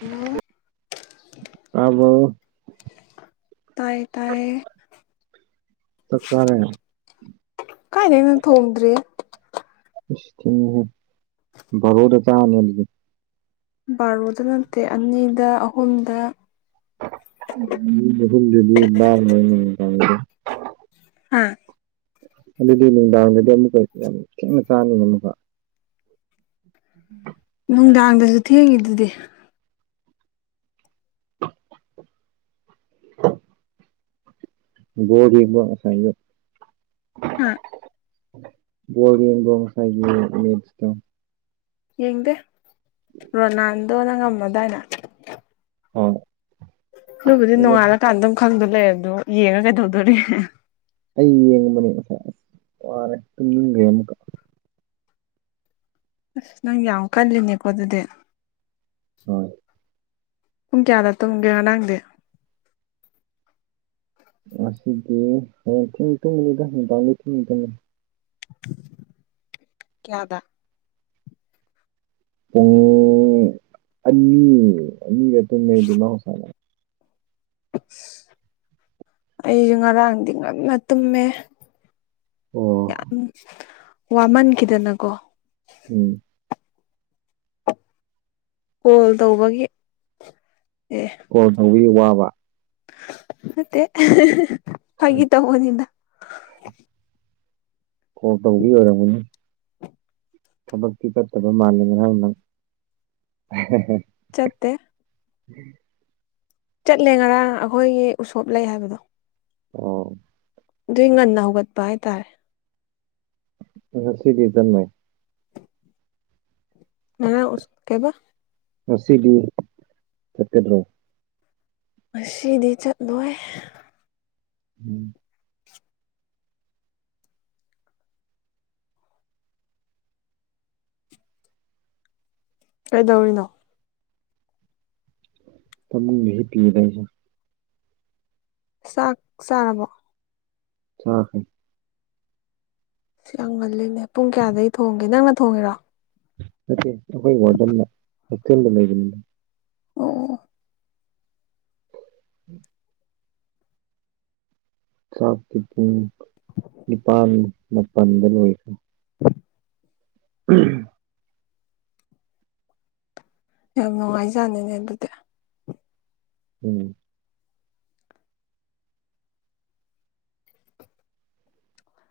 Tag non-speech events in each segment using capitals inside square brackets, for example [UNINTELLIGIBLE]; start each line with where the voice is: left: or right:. left: Hello
right: ꯇꯥꯕ꯭ꯔꯣ
left: ꯇꯥꯏꯌꯦ ꯇꯥꯏꯌꯦ
right: ꯆꯥꯛ ꯆꯥꯔꯦ
left: ꯀꯥꯏꯗꯩꯅꯣ ꯊꯣꯡꯗ꯭ꯔꯤꯌꯦ
right: ꯏꯁ ꯊꯦꯡꯏꯍꯦ ꯕꯥꯔꯣꯗ ꯆꯥꯅꯤ ꯑꯗꯨꯗꯤ
left: ꯕꯥꯔꯣꯗ ꯅꯠꯇꯦ ꯑꯅꯤꯗ ꯑꯍꯨꯝꯗ
right: ꯎꯝ ꯁꯤ ꯃꯐꯝꯖꯦ ꯑꯗꯨꯝ ꯅꯥꯜꯂꯤꯅꯦ ꯅꯨꯃꯤꯗꯥꯡꯗꯗꯤ
left: ꯍꯥ
right: ꯑꯗꯨꯗꯤ ꯅꯨꯡꯗꯥꯡꯗꯗꯤ ꯑꯃꯨꯛꯀ ꯌꯥꯝ ꯊꯦꯡꯅ ꯆꯥꯅꯤꯕ ꯑꯃꯨꯛꯀ [INAUDIBLE] [UNINTELLIGIBLE]
left: ꯅꯨꯡꯗꯥꯡꯗꯁꯨ ꯊꯦꯡꯉꯤꯗꯨꯗꯤ
right: ꯕꯣꯜ ꯌꯦꯡꯕ꯭ꯔ ꯉꯁꯥꯏꯒꯤ
left: ꯍꯥ
right: ꯕꯣꯜ ꯌꯦꯡꯕ꯭ꯔꯣ ꯉꯁꯥꯏꯒꯤ ꯃꯦꯠꯁꯇꯣ
left: ꯌꯦꯡꯗꯦ ꯔꯣꯅꯥꯜꯗꯣꯅ ꯉꯝꯃꯗꯥꯏꯅ
right: ꯍꯣꯏ
left: ꯗꯨꯕꯨꯗꯤ ꯅꯣꯡꯉꯥꯜꯂꯀꯥꯟꯗ ꯑꯗꯨꯝ ꯈꯪꯗꯣ ꯂꯩꯔꯗꯨꯕꯨ ꯌꯦꯡꯉ ꯀꯩꯗꯧꯗꯣꯔꯤꯒꯦ
right: ꯑꯩ ꯌꯦꯡꯕꯅꯦ ꯉꯁꯥꯏ ꯑꯁ ꯋꯥꯔꯦ ꯇꯨꯝꯅꯤꯒ꯭ꯔꯦ ꯑꯃꯨꯛꯀ
left: ꯑꯁ ꯅꯪ ꯌꯥꯝ ꯀꯜꯂꯤꯅꯦꯀꯣ ꯑꯗꯨꯗꯤ
right: ꯍꯣꯏ
left: ꯄꯨꯡ ꯀꯌꯥꯗ ꯇꯨꯝꯒꯦ ꯉꯔꯥꯡꯗꯤ
right: ꯉꯁꯤꯗꯤ ꯍꯌꯦꯡ ꯊꯦꯡ ꯇꯨꯝꯒꯅꯤꯗ ꯅꯨꯡꯗꯥꯡꯗꯤ ꯊꯦꯡ ꯇꯨꯝꯃꯤ
left: ꯀꯌꯥꯗ
right: ꯄꯨꯡ ꯑꯅꯤ ꯑꯅꯤꯗ ꯇꯨꯝꯃꯦ ꯗꯨꯃ ꯉꯁꯥꯏ
left: ꯑꯩꯖꯨ ꯉꯔꯥꯡꯗꯤ ꯉꯟꯅ ꯇꯨꯝꯃꯦ
right: ꯑꯣ
left: ꯌꯥꯝ ꯋꯥꯃꯟꯈꯤꯗꯅꯀꯣ
right: ꯎꯝ
left: ꯀꯣꯜ ꯇꯧꯕꯒꯤ ꯑꯦ
right: ꯀꯣꯜ ꯇꯧꯕꯤꯒꯤ ꯋꯥꯕ
left: ꯅꯠꯇꯦ ꯐꯥꯒꯤ ꯇꯧꯕꯅꯤꯗ
right: ꯀꯣꯜ ꯇꯧꯕꯤ ꯑꯣꯏꯔꯝꯒꯅꯤ ꯊꯕꯛꯇꯤ ꯆꯠꯇꯕ ꯃꯥꯜꯂꯦ ꯉꯔꯥꯡ ꯅꯪ
left: ꯆꯠꯇꯦ
right: [UNINTELLIGIBLE]
left: ꯆꯠꯂꯦ ꯉꯔꯥꯡ ꯑꯩꯈꯣꯏꯒꯤ ꯎꯁꯣꯞ ꯂꯩ ꯍꯥꯏꯕꯗꯣ
right: ꯑꯣ
left: ꯗꯨꯏ ꯉꯟꯅ ꯍꯧꯒꯠꯄ ꯍꯥꯏꯇꯥꯔꯦ
right: ꯉꯁꯤꯗꯤ ꯆꯠꯅꯣꯏ
left: ꯉꯔꯥꯡ ꯎꯁ ꯀꯩꯕ
right: ꯉꯁꯤꯗꯤ ꯆꯠꯀꯗ꯭ꯔꯣ
left: ꯉꯁꯤꯗꯤ ꯆꯠꯂꯣꯏ
right: ꯎꯝ
left: ꯀꯩꯗꯧꯔꯤꯅꯣ
right: ꯐꯃꯨꯡꯗ ꯍꯤꯞꯄꯤꯌꯦꯗ ꯑꯩꯁꯨ
left: ꯆꯥꯛ ꯆꯥꯔꯕꯣ
right: ꯆꯥꯈ꯭ꯔꯦ
left: ꯁꯤ ꯌꯥꯝ ꯉꯜꯂꯤꯅꯦ ꯄꯨꯡ ꯀꯌꯥꯗꯩ ꯊꯣꯡꯒꯦ ꯅꯪꯅ ꯊꯣꯡꯉꯤꯔꯣ
right: ꯅꯠꯇꯦ ꯑꯩꯈꯣꯏ ꯋꯥꯔꯗꯟꯅ ꯍꯣꯁꯇꯦꯜꯗ ꯂꯩꯕꯅꯤꯅ
left: ꯑꯣ ꯑꯣ
right: ꯎꯝ ꯆꯥꯛꯇꯤ ꯄꯨꯡ ꯅꯤꯄꯥꯟ ꯃꯥꯄꯟꯗ ꯂꯣꯏꯈ꯭ꯔꯦ [UNINTELLIGIBLE]
left: ꯌꯥꯝ ꯅꯨꯡꯉꯥꯏꯖꯥꯅꯤꯅꯦ ꯑꯗꯨꯗꯤ
right: ꯎꯝ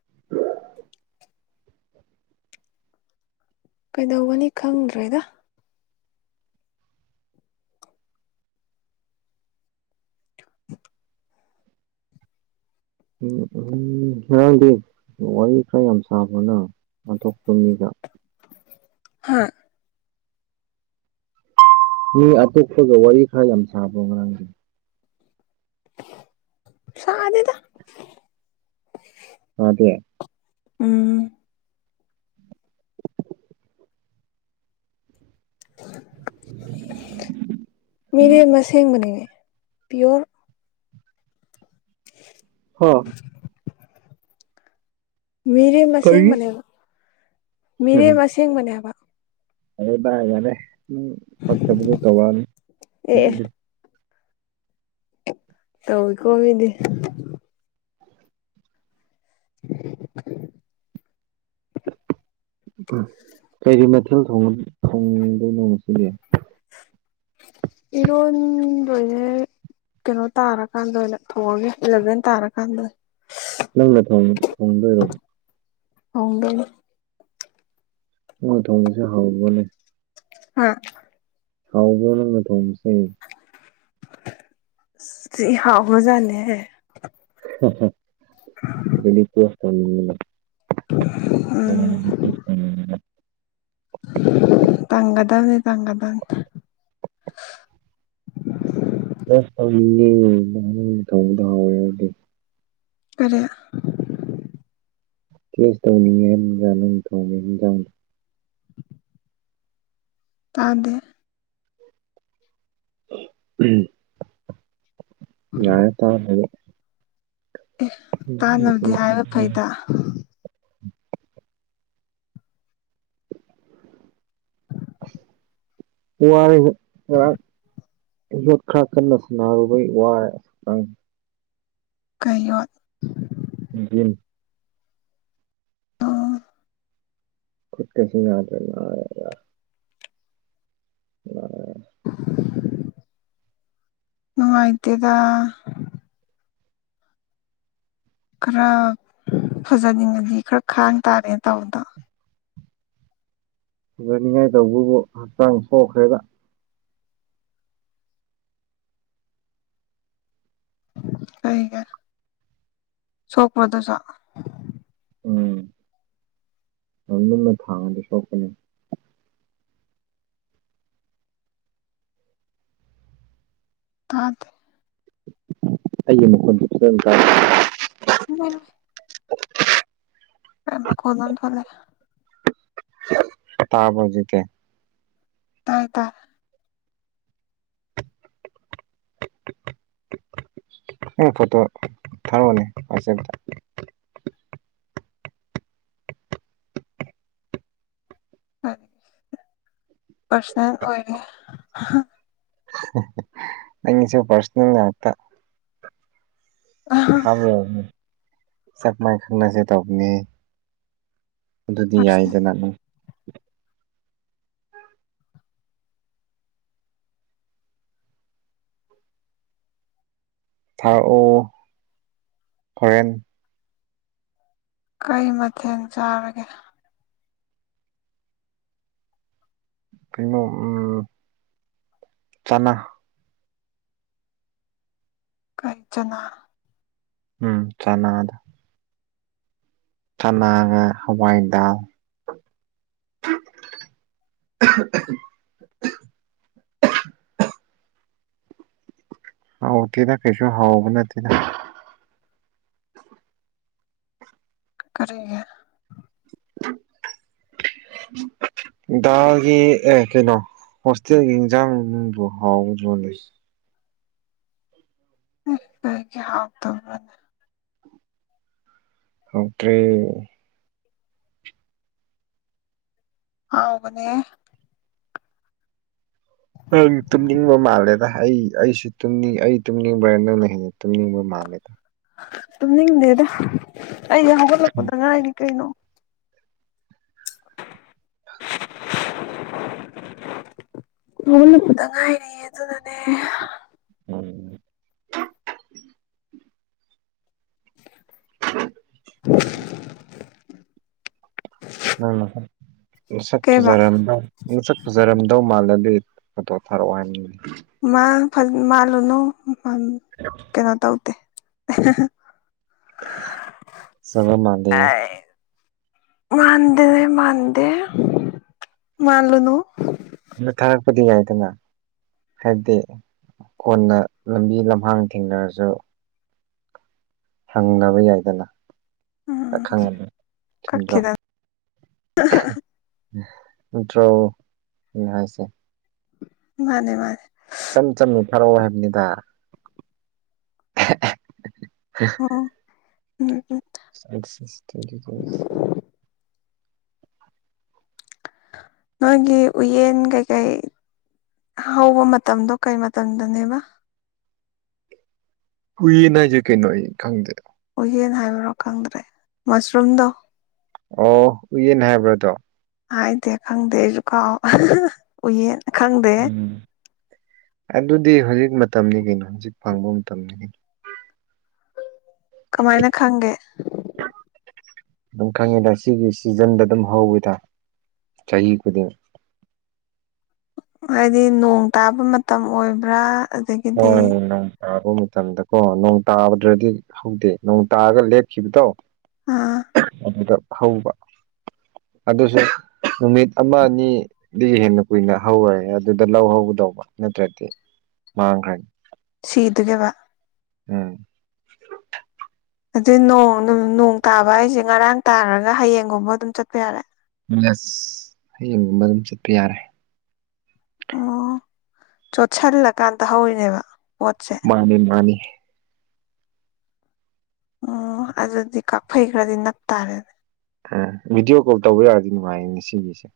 right: [UNINTELLIGIBLE]
left: ꯀꯩꯗꯧꯒꯅꯤ ꯈꯪꯗ꯭ꯔꯦꯗ
right: ꯎꯝ ꯎꯍꯨꯝ ꯉꯔꯥꯡꯗꯤ ꯋꯥꯔꯤ ꯈꯔ ꯌꯥꯝ ꯁꯥꯕ꯭ꯔꯣ ꯅꯪ ꯑꯟꯇꯣꯞꯄ ꯃꯤꯒ
left: ꯍꯥ
right: ꯃꯤ ꯑꯇꯣꯛꯞꯄꯒ ꯋꯥꯔꯤ ꯈꯔ ꯌꯥꯝ ꯁꯥꯕ꯭ꯔꯣ ꯉꯔꯥꯡꯗꯤ
left: ꯁꯥꯗꯦꯗ
right: ꯑꯗꯦ
left: ꯎꯝ ꯃꯤꯔꯦꯝ ꯑꯁꯦꯡꯕꯅꯦ ꯄꯤꯌꯣꯔ
right: ꯍ
left: ꯃꯤꯔꯦꯝ
right: ꯀꯔꯤ
left: ꯑꯁꯦꯡꯕꯅꯦꯕ ꯃꯤꯔꯦꯝ ꯑꯁꯦꯡꯕꯅꯦ ꯍꯥꯕ
right: ꯑꯔꯦ ꯚꯥꯏ ꯌꯥꯔꯦ ꯅꯪ ꯄꯛꯇꯕꯗꯣ ꯇꯧꯔꯛꯑꯅꯤ
left: ꯑꯦ
right: ꯅꯪꯒꯤ
left: ꯇꯧꯋꯤꯀꯣ ꯃꯤꯗꯤ [UNINTELLIGIBLE]
right: ꯎꯝ ꯀꯩ ꯀꯩ ꯃꯊꯦꯜ ꯊꯣꯡꯉ ꯊꯣꯡꯗꯣꯏꯅꯣ ꯉꯁꯤꯝꯗꯤ
left: ꯏꯔꯣꯟ ꯗꯣꯏꯅꯦ ꯀꯩꯅꯣ ꯇꯥꯔꯀꯥꯟꯗ ꯑꯣꯏꯅ ꯊꯣꯡꯑꯒꯦ ꯏꯂꯚꯦꯟ ꯇꯥꯔ ꯀꯥꯟꯗ ꯑꯣꯏ
right: ꯅꯪꯂ ꯊꯣꯡꯒꯦ ꯊꯣꯡꯗꯣꯏꯔꯣ
left: ꯍꯣꯡꯗꯣꯏꯅꯤ
right: ꯉꯥ ꯊꯣꯡꯕꯁꯦ ꯍꯥꯎꯕꯣꯅꯦ
left: ꯍꯥ
right: ꯍꯥꯎꯕ꯭ꯔꯣ ꯅꯪꯅ ꯊꯣꯡꯕꯁꯦ
left: ꯁꯤ ꯍꯥꯎꯒ꯭ꯔꯖꯟꯅꯦꯍꯦ
right: ꯑꯗꯨꯗꯤ ꯇꯣꯁ ꯆꯅꯤꯡꯉꯦꯕ
left: ꯎꯝ
right: [UNINTELLIGIBLE]
left: ꯇꯥꯡꯒꯥꯗꯝꯅꯦ ꯇꯥꯡꯒꯥꯗꯝ
right: ꯑꯁ ꯊꯧꯔꯤꯅꯤꯅꯦ ꯅꯪꯅ ꯇꯧꯕ ꯗꯥꯎ [UNINTELLIGIBLE]
left: ꯀꯔꯦ
right: ꯀꯦꯁ ꯇꯧꯅꯤꯡꯉꯦ ꯍꯥꯏꯝꯅꯤꯗ ꯅꯪꯅ ꯊꯣꯡꯕ ꯏꯟꯖꯥꯡ
left: ꯇꯥꯗꯦ
right: ꯌꯥꯔꯦ ꯇꯗ꯭ꯔꯖꯨ
left: ꯑꯦ
right: ꯎꯝ
left: ꯇꯥꯟꯅꯕꯗꯤ
right: ꯎꯝ
left: ꯍꯥꯏꯕ ꯐꯩꯗ
right: ꯋꯥꯏꯌꯦꯕ ꯉꯔꯥꯡ ꯌꯣꯠ ꯈ꯭ꯔ ꯀꯟꯅ ꯁꯥꯟꯅꯔꯨꯕꯩ ꯋꯥꯔꯦ ꯆꯡ
left: ꯀꯩꯌꯣꯠ
right: ꯖꯤꯝ ꯈꯨꯨꯠ ꯀꯁꯦ ꯌꯥꯗ꯭ꯔꯦ ꯅꯔꯦꯔ ꯑꯣ
left: [INAUDIBLE] ꯅꯨꯡꯉꯥꯏꯇꯦꯗ꯫ ꯈꯔ ꯐꯖꯅꯤꯡꯉꯗꯤ ꯈꯔ ꯈꯥꯡ ꯇꯥꯔꯦ ꯇꯧꯕꯗꯣ꯫
right: ꯐꯖꯅꯤꯡꯉꯥꯏ ꯇꯧꯕꯕꯨ ꯍꯛꯆꯥꯡ ꯁꯣꯛꯈ꯭ꯔꯦꯗ꯫
left: ꯀꯩꯒꯤ ꯁꯣꯛꯄꯔꯣ ꯗꯨꯖꯨ ꯫
right: ꯎꯝ ꯌꯥꯝ ꯂꯨꯝꯅ ꯊꯥꯡꯉꯗꯤ ꯁꯣꯛꯄꯅꯤ꯫
left: ꯇꯥꯗꯦ
right: ꯑꯩꯒꯤ ꯃꯈꯣꯟꯗ ꯈꯤꯇꯪ ꯇꯥ
left: ꯏꯃꯥꯏ ꯃꯩ ꯑ ꯃꯈꯣꯜ ꯑꯝ ꯊꯣꯛꯂꯦ
right: ꯇꯥꯔꯕꯣ ꯍꯨꯖꯤꯛꯇꯤ
left: ꯇꯥꯔꯦ ꯇꯥ
right: ꯅꯪ ꯐꯣꯇꯣ ꯊꯔꯛꯑꯣꯅꯦ ꯋꯥꯠꯆꯦꯞꯇ
left: ꯍꯣꯏ ꯄꯔꯁꯅꯦꯜ ꯑꯣꯏꯔꯦ
right: ꯅꯡꯒꯤꯁꯨ ꯄꯔꯁꯅꯦꯜ ꯉꯥꯛꯇ ꯊꯥꯕꯔꯣ ꯁꯥꯛꯃꯥꯏ ꯈꯪꯅꯁꯦ ꯇꯧꯕꯅꯦ꯫ ꯑꯗꯨꯗꯤ
left: ꯄꯥꯔꯁꯣꯅꯦꯜ
right: ꯌꯥꯏꯗꯅ ꯗꯨꯝ ꯊꯥꯔꯛꯑꯣ ꯍꯣꯔꯦꯟ
left: ꯀꯩ ꯃꯊꯦꯟ ꯆꯥꯔꯒꯦ?
right: ꯀꯩꯅꯣ ꯎꯝ ꯆꯅꯥ꯫
left: ꯀꯩꯆꯅꯥ꯫
right: ꯎꯝ ꯆꯅꯥꯗꯣ꯫ ꯆꯟꯅꯥꯒ ꯍꯋꯥꯏ ꯗꯥꯜ ꯍꯥꯎꯇꯦꯗ ꯀꯩꯁꯨ ꯍꯥꯎꯕ ꯅꯠꯇꯦꯗ
left: ꯀꯔꯤꯒꯤ
right: ꯗꯥꯜꯒꯤ ꯑꯦ ꯀꯩꯅꯣ꯫ ꯍꯣꯁꯇꯦꯜꯒꯤ ꯏꯟꯖꯥꯥꯡꯕꯨ ꯍꯥꯎꯒꯗ꯭ꯔꯣꯅꯦ?
left: ꯀꯩꯒꯤ ꯍꯥꯥꯎꯇꯕꯔ꯭ꯅꯦ꯫
right: ꯍꯥꯎꯇꯔ꯭ꯦ꯫
left: ꯍꯥꯎꯕꯅꯦ꯫
right: ꯅꯪ ꯇꯨꯝꯅꯤꯡꯕ ꯃꯥꯜꯂꯦꯗ ꯑꯩ ꯑꯁꯨ ꯇꯨꯝꯅꯤꯡ ꯑꯩ ꯇꯨꯝꯅꯤꯡꯕ꯭ꯔꯥ ꯅꯪꯅ ꯍꯦꯟꯅ ꯇꯨꯝꯅꯤꯡꯕ ꯃꯥꯜꯂꯦꯗ꯫
left: ꯇꯨꯝꯅꯤꯡꯗꯦꯗ ꯑꯩꯗꯤ ꯍꯧꯒꯠꯂꯛꯄꯗ ꯉꯥꯏꯔꯤ ꯀꯩꯅꯣ꯫ [INAUDIBLE] ꯍꯎꯒꯠꯂꯛꯄꯗ ꯉꯥꯏꯔꯤ꯫ ꯌꯦ ꯑꯗꯨꯅꯅꯦ꯫
right: ꯎꯝ ꯅꯪ ꯅꯁꯛ ꯅꯁꯛ
left: ꯀꯩꯕ
right: ꯐꯖꯔꯝꯕꯔꯣ? ꯅꯁꯛ ꯐꯖꯔꯝꯗꯧ ꯃꯥꯜꯂꯗꯤ ꯐꯣꯇꯣ ꯊꯥꯔꯛꯑꯣ ꯍꯥꯏꯝꯅꯤ ꯫
left: ꯃꯥ ꯐ ꯃꯥꯜꯂꯨꯅꯣ ꯎꯝ ꯫
right: [INAUDIBLE]
left: ꯀꯩꯅꯣ ꯇꯧꯇꯦ꯫
right: ꯐꯖꯕ ꯃꯥꯜꯂꯤ
left: ꯑꯥꯏ ꯃꯥꯥꯟꯗꯔꯦ ꯃꯥꯥꯟꯗꯦ ꯃꯜꯂꯨꯅꯨ꯫
right: ꯗꯨ ꯊꯥꯔꯛꯄꯗꯤ ꯌꯥꯏꯗꯅ꯫ ꯍꯥꯏꯗꯤ ꯀꯣꯟꯅ ꯂꯝꯕꯤ ꯂꯝꯍꯥꯡ ꯊꯦꯡꯅꯔꯁꯨ ꯍꯪꯅꯕ ꯌꯥꯏꯗꯅ
left: ꯎꯝ
right: ꯑꯈꯪ ꯊꯤꯟꯕ꯭ꯔꯣ
left: ꯀꯛꯈꯤꯗꯅ
right: ꯅꯇ꯭ꯔꯣ ꯑꯩꯅ ꯍꯥꯏꯁꯦ
left: ꯃꯥꯅꯦ ꯃꯥꯅꯦ
right: ꯏꯆꯝ ꯆꯝꯅ ꯊꯥꯔꯛꯑꯣ ꯍꯥꯏꯕꯅꯤꯗ
left: ꯑꯣ ꯎꯝ ꯎꯝ
right: [UNINTELLIGIBLE]
left: ꯅꯣꯏꯒꯤ ꯎꯌꯦꯟ ꯀꯩꯀꯩ ꯍꯧꯕ ꯃꯇꯝꯗꯣ ꯀꯩ ꯃꯇꯝꯗꯅꯦꯕ
right: ꯎꯌꯦꯟ ꯍꯥꯏꯁꯦ ꯀꯩꯅꯣ ꯑꯩ ꯈꯪꯗꯦ
left: ꯎꯌꯦꯟ ꯍꯥꯏꯕ꯭ꯔꯣ ꯈꯪꯗ꯭ꯔꯦ ꯃꯁꯔꯨꯝꯗꯣ
right: ꯑꯣ ꯎꯌꯦꯟ ꯍꯥꯏꯕ꯭ꯔꯥ ꯑꯗꯣ
left: ꯍꯥꯏꯗꯦ ꯈꯪꯗꯦ ꯑꯩꯖꯨꯀꯥꯎ ꯑꯥꯍꯑꯥꯍ ꯎꯌꯦꯟ ꯈꯪꯗꯦ
right: ꯎꯝ ꯑꯗꯨꯗꯤ ꯍꯧꯖꯤꯛ ꯃꯇꯝꯅꯤ ꯀꯩꯅꯣ ꯍꯧꯖꯤꯛ ꯐꯪꯕ ꯃꯇꯝꯅꯤ ꯀꯩꯅꯣ
left: ꯀꯃꯥꯏꯅ ꯈꯪꯒꯦ
right: ꯑꯗꯨꯝ ꯈꯪꯉꯤꯗ ꯁꯤꯒꯤ ꯁꯤꯖꯟꯗ ꯑꯗꯨꯝ ꯍꯧꯋꯤꯗ ꯆꯍꯤ ꯈꯨꯗꯤꯡ
left: ꯍꯥꯏꯗꯤ ꯅꯣꯡ ꯇꯥꯕ ꯃꯇꯝ ꯑꯣꯏꯕ꯭ꯔꯥ ꯑꯗꯒꯤ
right: ꯍꯣꯏ ꯅꯣꯡ ꯇꯥꯕ ꯃꯇꯝꯗꯀꯣ ꯅꯣꯡ ꯇꯥꯕꯗ꯭ꯔꯗꯤ ꯍꯧꯗꯦ ꯅꯣꯡ ꯇꯥꯔꯒ ꯂꯦꯞꯈꯤꯕꯗꯣ
left: ꯑꯥ
right: ꯑꯗꯨꯗ ꯍꯧꯕ ꯑꯗꯨꯁꯨ ꯅꯨꯃꯤꯠ ꯑꯃ ꯑꯅꯤ ꯗꯤ ꯍꯦꯟꯅ ꯀꯨꯏꯅ ꯍꯧꯋꯦ ꯑꯗꯨꯗ ꯂꯧ ꯍꯧꯒꯗꯧꯕ ꯅꯠꯇ꯭ꯔꯗꯤ ꯃꯥꯥꯡꯈ꯭ꯔꯦ
left: ꯁꯤꯗꯨꯒꯦꯕ
right: ꯎꯝ
left: ꯑꯗꯨꯏ ꯅꯣꯡ ꯅꯨ ꯅꯣꯡ ꯇꯥꯕ ꯍꯥꯏꯁꯦ ꯉꯔꯥꯡ ꯇꯥꯔꯒ ꯍꯌꯦꯡꯒꯨꯝꯕ ꯑꯗꯨꯝ ꯆꯠꯄ ꯌꯥꯔꯦ
right: ꯌꯦꯁ ꯍꯌꯦꯡꯒꯨꯝꯕ ꯑꯗꯨꯝ ꯆꯠꯄ ꯌꯥꯔꯦ
left: ꯑꯣ ꯆꯣꯠꯁꯤꯜꯂꯀꯥꯟꯗ ꯍꯧꯔꯤꯅꯦꯕ ꯄꯣꯠꯁꯦ
right: ꯃꯥꯅꯤ ꯃꯥꯅꯤ
left: ꯑꯣ ꯑꯗꯨꯗꯤ ꯀꯥꯛꯐꯩ ꯈꯔꯗꯤ ꯅꯞꯇꯥꯥꯔꯦꯅꯦ
right: ꯑ ꯚꯤꯗꯤꯑꯣ ꯀꯣꯜ ꯇꯧꯕ ꯌꯥꯔꯗꯤ ꯅꯨꯡꯉꯥꯏꯅꯤ ꯁꯤꯒꯤꯁꯦ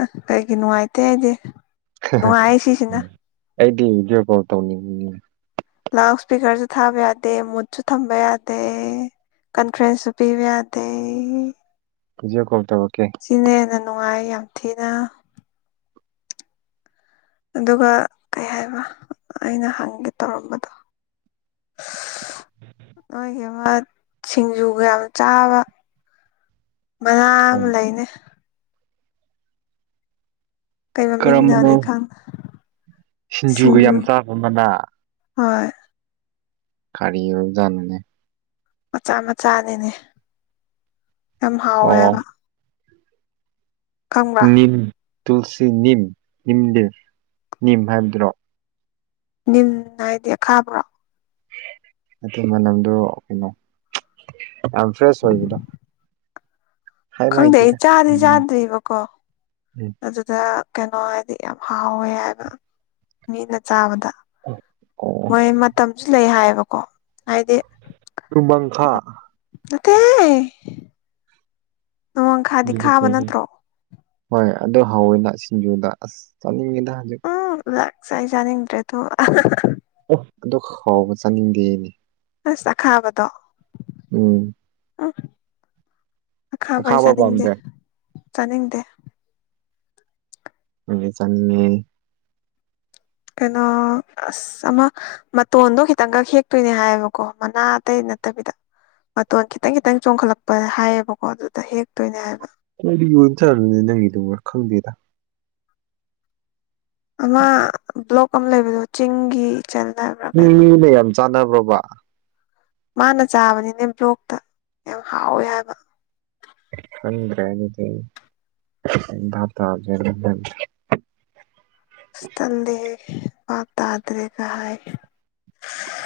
left: ꯑ ꯀꯩꯒꯤ ꯅꯨꯡꯉꯥꯏꯇꯦ ꯑꯩꯗꯤ
right: ꯈꯍꯦ
left: ꯅꯨꯡꯉꯥꯏ ꯁꯤꯁꯤꯅ
right: ꯎꯝ ꯑꯩꯗꯤ ꯚꯤꯗꯤꯑꯣ ꯀꯣꯜ ꯇꯧꯅꯤꯡꯉꯤ
left: ꯂꯥꯎꯠ ꯁ꯭ꯄꯤꯀꯔꯁꯨ ꯊꯥꯕ ꯌꯥꯗꯦ ꯃꯨꯠꯁꯨ ꯊꯝꯕ ꯌꯥꯗꯦ ꯀꯟꯐ꯭ꯔꯦꯟꯁꯁꯨ ꯄꯤꯕ ꯌꯥꯗꯦ
right: ꯚꯤꯗꯤꯑꯣ ꯀꯣꯜ ꯇꯧꯔꯛꯀꯦ
left: ꯁꯤꯅ ꯍꯦꯟꯅ ꯅꯨꯡꯉꯥꯏ ꯌꯥꯝ ꯊꯤꯅ ꯑꯗꯨꯒ ꯀꯩ ꯍꯥꯏꯕ ꯑꯩꯅ ꯍꯪꯒꯦ ꯇꯧꯔꯝꯕꯗꯣ ꯅꯣꯏꯒꯤ ꯑꯃ ꯁꯤꯡꯖꯨꯒ ꯌꯥꯝ ꯆꯥꯕ ꯃꯅꯥ ꯑꯃ ꯂꯩꯥꯅꯦ ꯀꯩ
right: ꯀꯔꯝꯕꯅꯣ
left: ꯃꯃꯤꯡꯅꯣꯗꯤ ꯈꯪ
right: ꯁꯤꯡꯖꯨꯒ
left: ꯁꯤꯡꯖꯨ
right: ꯌꯥꯝ ꯆꯥꯕ ꯃꯅꯥ
left: ꯍꯣꯏ
right: ꯀꯔꯤ ꯑꯣꯏꯕꯖꯥꯠꯅꯣꯅꯦ
left: ꯃꯆꯥ ꯃꯆꯥꯅꯤꯅꯦ ꯌꯥꯝ ꯍꯥꯎꯋꯦ
right: ꯑꯣ
left: ꯍꯥꯏꯕ ꯈꯪꯕ꯭ꯔꯥ
right: ꯅꯤꯝ ꯇꯨꯜꯁꯤ ꯅꯤꯝ ꯅꯤꯝ ꯗꯤ ꯅꯤꯝ ꯍꯥꯏꯕꯗꯨꯔꯣ
left: ꯅꯤꯝ ꯍꯥꯏꯗꯤ ꯑꯈꯥꯕ꯭ꯔꯣ
right: ꯑꯗꯨ ꯃꯅꯝꯗꯨ ꯀꯩꯅꯣ ꯌꯥꯝ ꯐ꯭ꯔꯦꯁ ꯑꯣꯏꯕꯗꯣ ꯍꯥꯏꯕ
left: ꯈꯪꯗꯦ ꯑꯩ
right: ꯍꯩꯇꯦꯗ
left: ꯆꯥꯗꯤ
right: ꯎꯝ
left: ꯆꯥꯗ꯭ꯔꯤꯕꯀꯣ
right: ꯎꯝ.
left: ꯑꯗꯨꯗ ꯀꯩꯅꯣ ꯍꯥꯏꯗꯤ ꯌꯥꯝ ꯍꯥꯎꯋꯦ ꯍꯥꯏꯕ ꯃꯤꯅ ꯆꯥꯕꯗ
right: ꯑꯣ
left: ꯃꯣꯏ ꯃꯇꯝꯁꯨ ꯂꯩ ꯍꯥꯏꯌꯦꯕꯀꯣ ꯍꯥꯏꯗꯤ
right: ꯇꯨꯃꯪꯈꯥ
left: ꯅꯠꯇꯦꯍꯥꯏ
right: ꯑꯗꯨꯗꯤ
left: ꯈꯥꯕ
right: ꯀꯩꯅꯣ
left: ꯅꯠꯇ꯭ꯔꯣ
right: ꯍꯣꯏ ꯑꯗꯨ ꯍꯥꯎꯋꯦꯅ ꯁꯤꯡꯖꯨꯗ ꯑꯁ ꯆꯥꯅꯤꯡꯉꯦꯗ ꯍꯧꯖꯤꯛ
left: ꯎ ꯋꯦꯛ ꯆꯥꯗꯤ ꯆꯥꯅꯤꯡꯗ꯭ꯔꯦ ꯑꯗꯨ
right: ꯑꯣ ꯑꯗꯨꯛ ꯍꯥꯎꯕ ꯆꯥꯅꯤꯡꯗꯦꯅꯦ
left: ꯑꯁ ꯑꯈꯥꯕꯗꯣ
right: ꯎꯝ
left: ꯎꯪ ꯑꯈꯥꯕ ꯑꯩ ꯆꯥꯅꯤꯡꯗꯦ ꯆꯥꯅꯤꯡꯗꯦ
right: ꯑꯪꯗꯤ ꯆꯥꯅꯤꯡꯉꯦꯍꯦ
left: ꯀꯩꯅꯣ ꯑꯁ ꯑꯃ ꯃꯇꯣꯟꯗꯣ ꯈꯤꯇꯪꯒ ꯍꯦꯛꯇꯣꯏꯅꯦ ꯍꯥꯏꯌꯦꯕꯀꯣ ꯃꯅꯥ ꯑꯇꯩ ꯅꯠꯇꯕꯤꯗ ꯃꯇꯣꯟ ꯈꯤꯇꯪ ꯈꯤꯇꯪ ꯆꯣꯡꯈꯠꯂꯛꯄ ꯍꯥꯏꯌꯦꯕꯀꯣ ꯑꯗꯨꯗ ꯍꯦꯛꯇꯣꯏꯅꯦ ꯍꯥꯏꯕ
right: ꯀꯔꯤ ꯑꯣꯏꯕ ꯆꯥꯠꯂꯅꯦ ꯅꯪꯒꯤꯗꯨꯕꯨ ꯈꯪꯗꯦꯗ
left: ꯑꯃ ꯕ꯭ꯂꯣꯛ ꯑꯝ ꯂꯩꯕꯗꯣ ꯆꯤꯡꯒꯤ ꯏꯆꯜꯅ ꯑꯃ
right: [UNINTELLIGIBLE] ꯌꯥꯝ ꯆꯥꯟꯅꯕ꯭ꯔꯣꯕ
left: ꯃꯥꯅ ꯆꯥꯕꯅꯤꯅꯦ ꯕ꯭ꯂꯣꯛꯇ ꯌꯥꯝ ꯍꯥꯎꯋꯦ ꯍꯥꯏꯕ
right: ꯈꯗ꯭ꯔꯦ ꯑꯗꯨꯗꯤ ꯑꯩ ꯚꯥꯞ ꯇꯥꯗ꯭ꯔꯦ ꯑꯗꯨꯗꯤ ꯌꯝ
left: ꯑꯁ ꯇꯜꯂꯤꯍꯦ ꯚꯥꯞ ꯇꯥꯗ꯭ꯔꯦꯒ ꯍꯥꯏ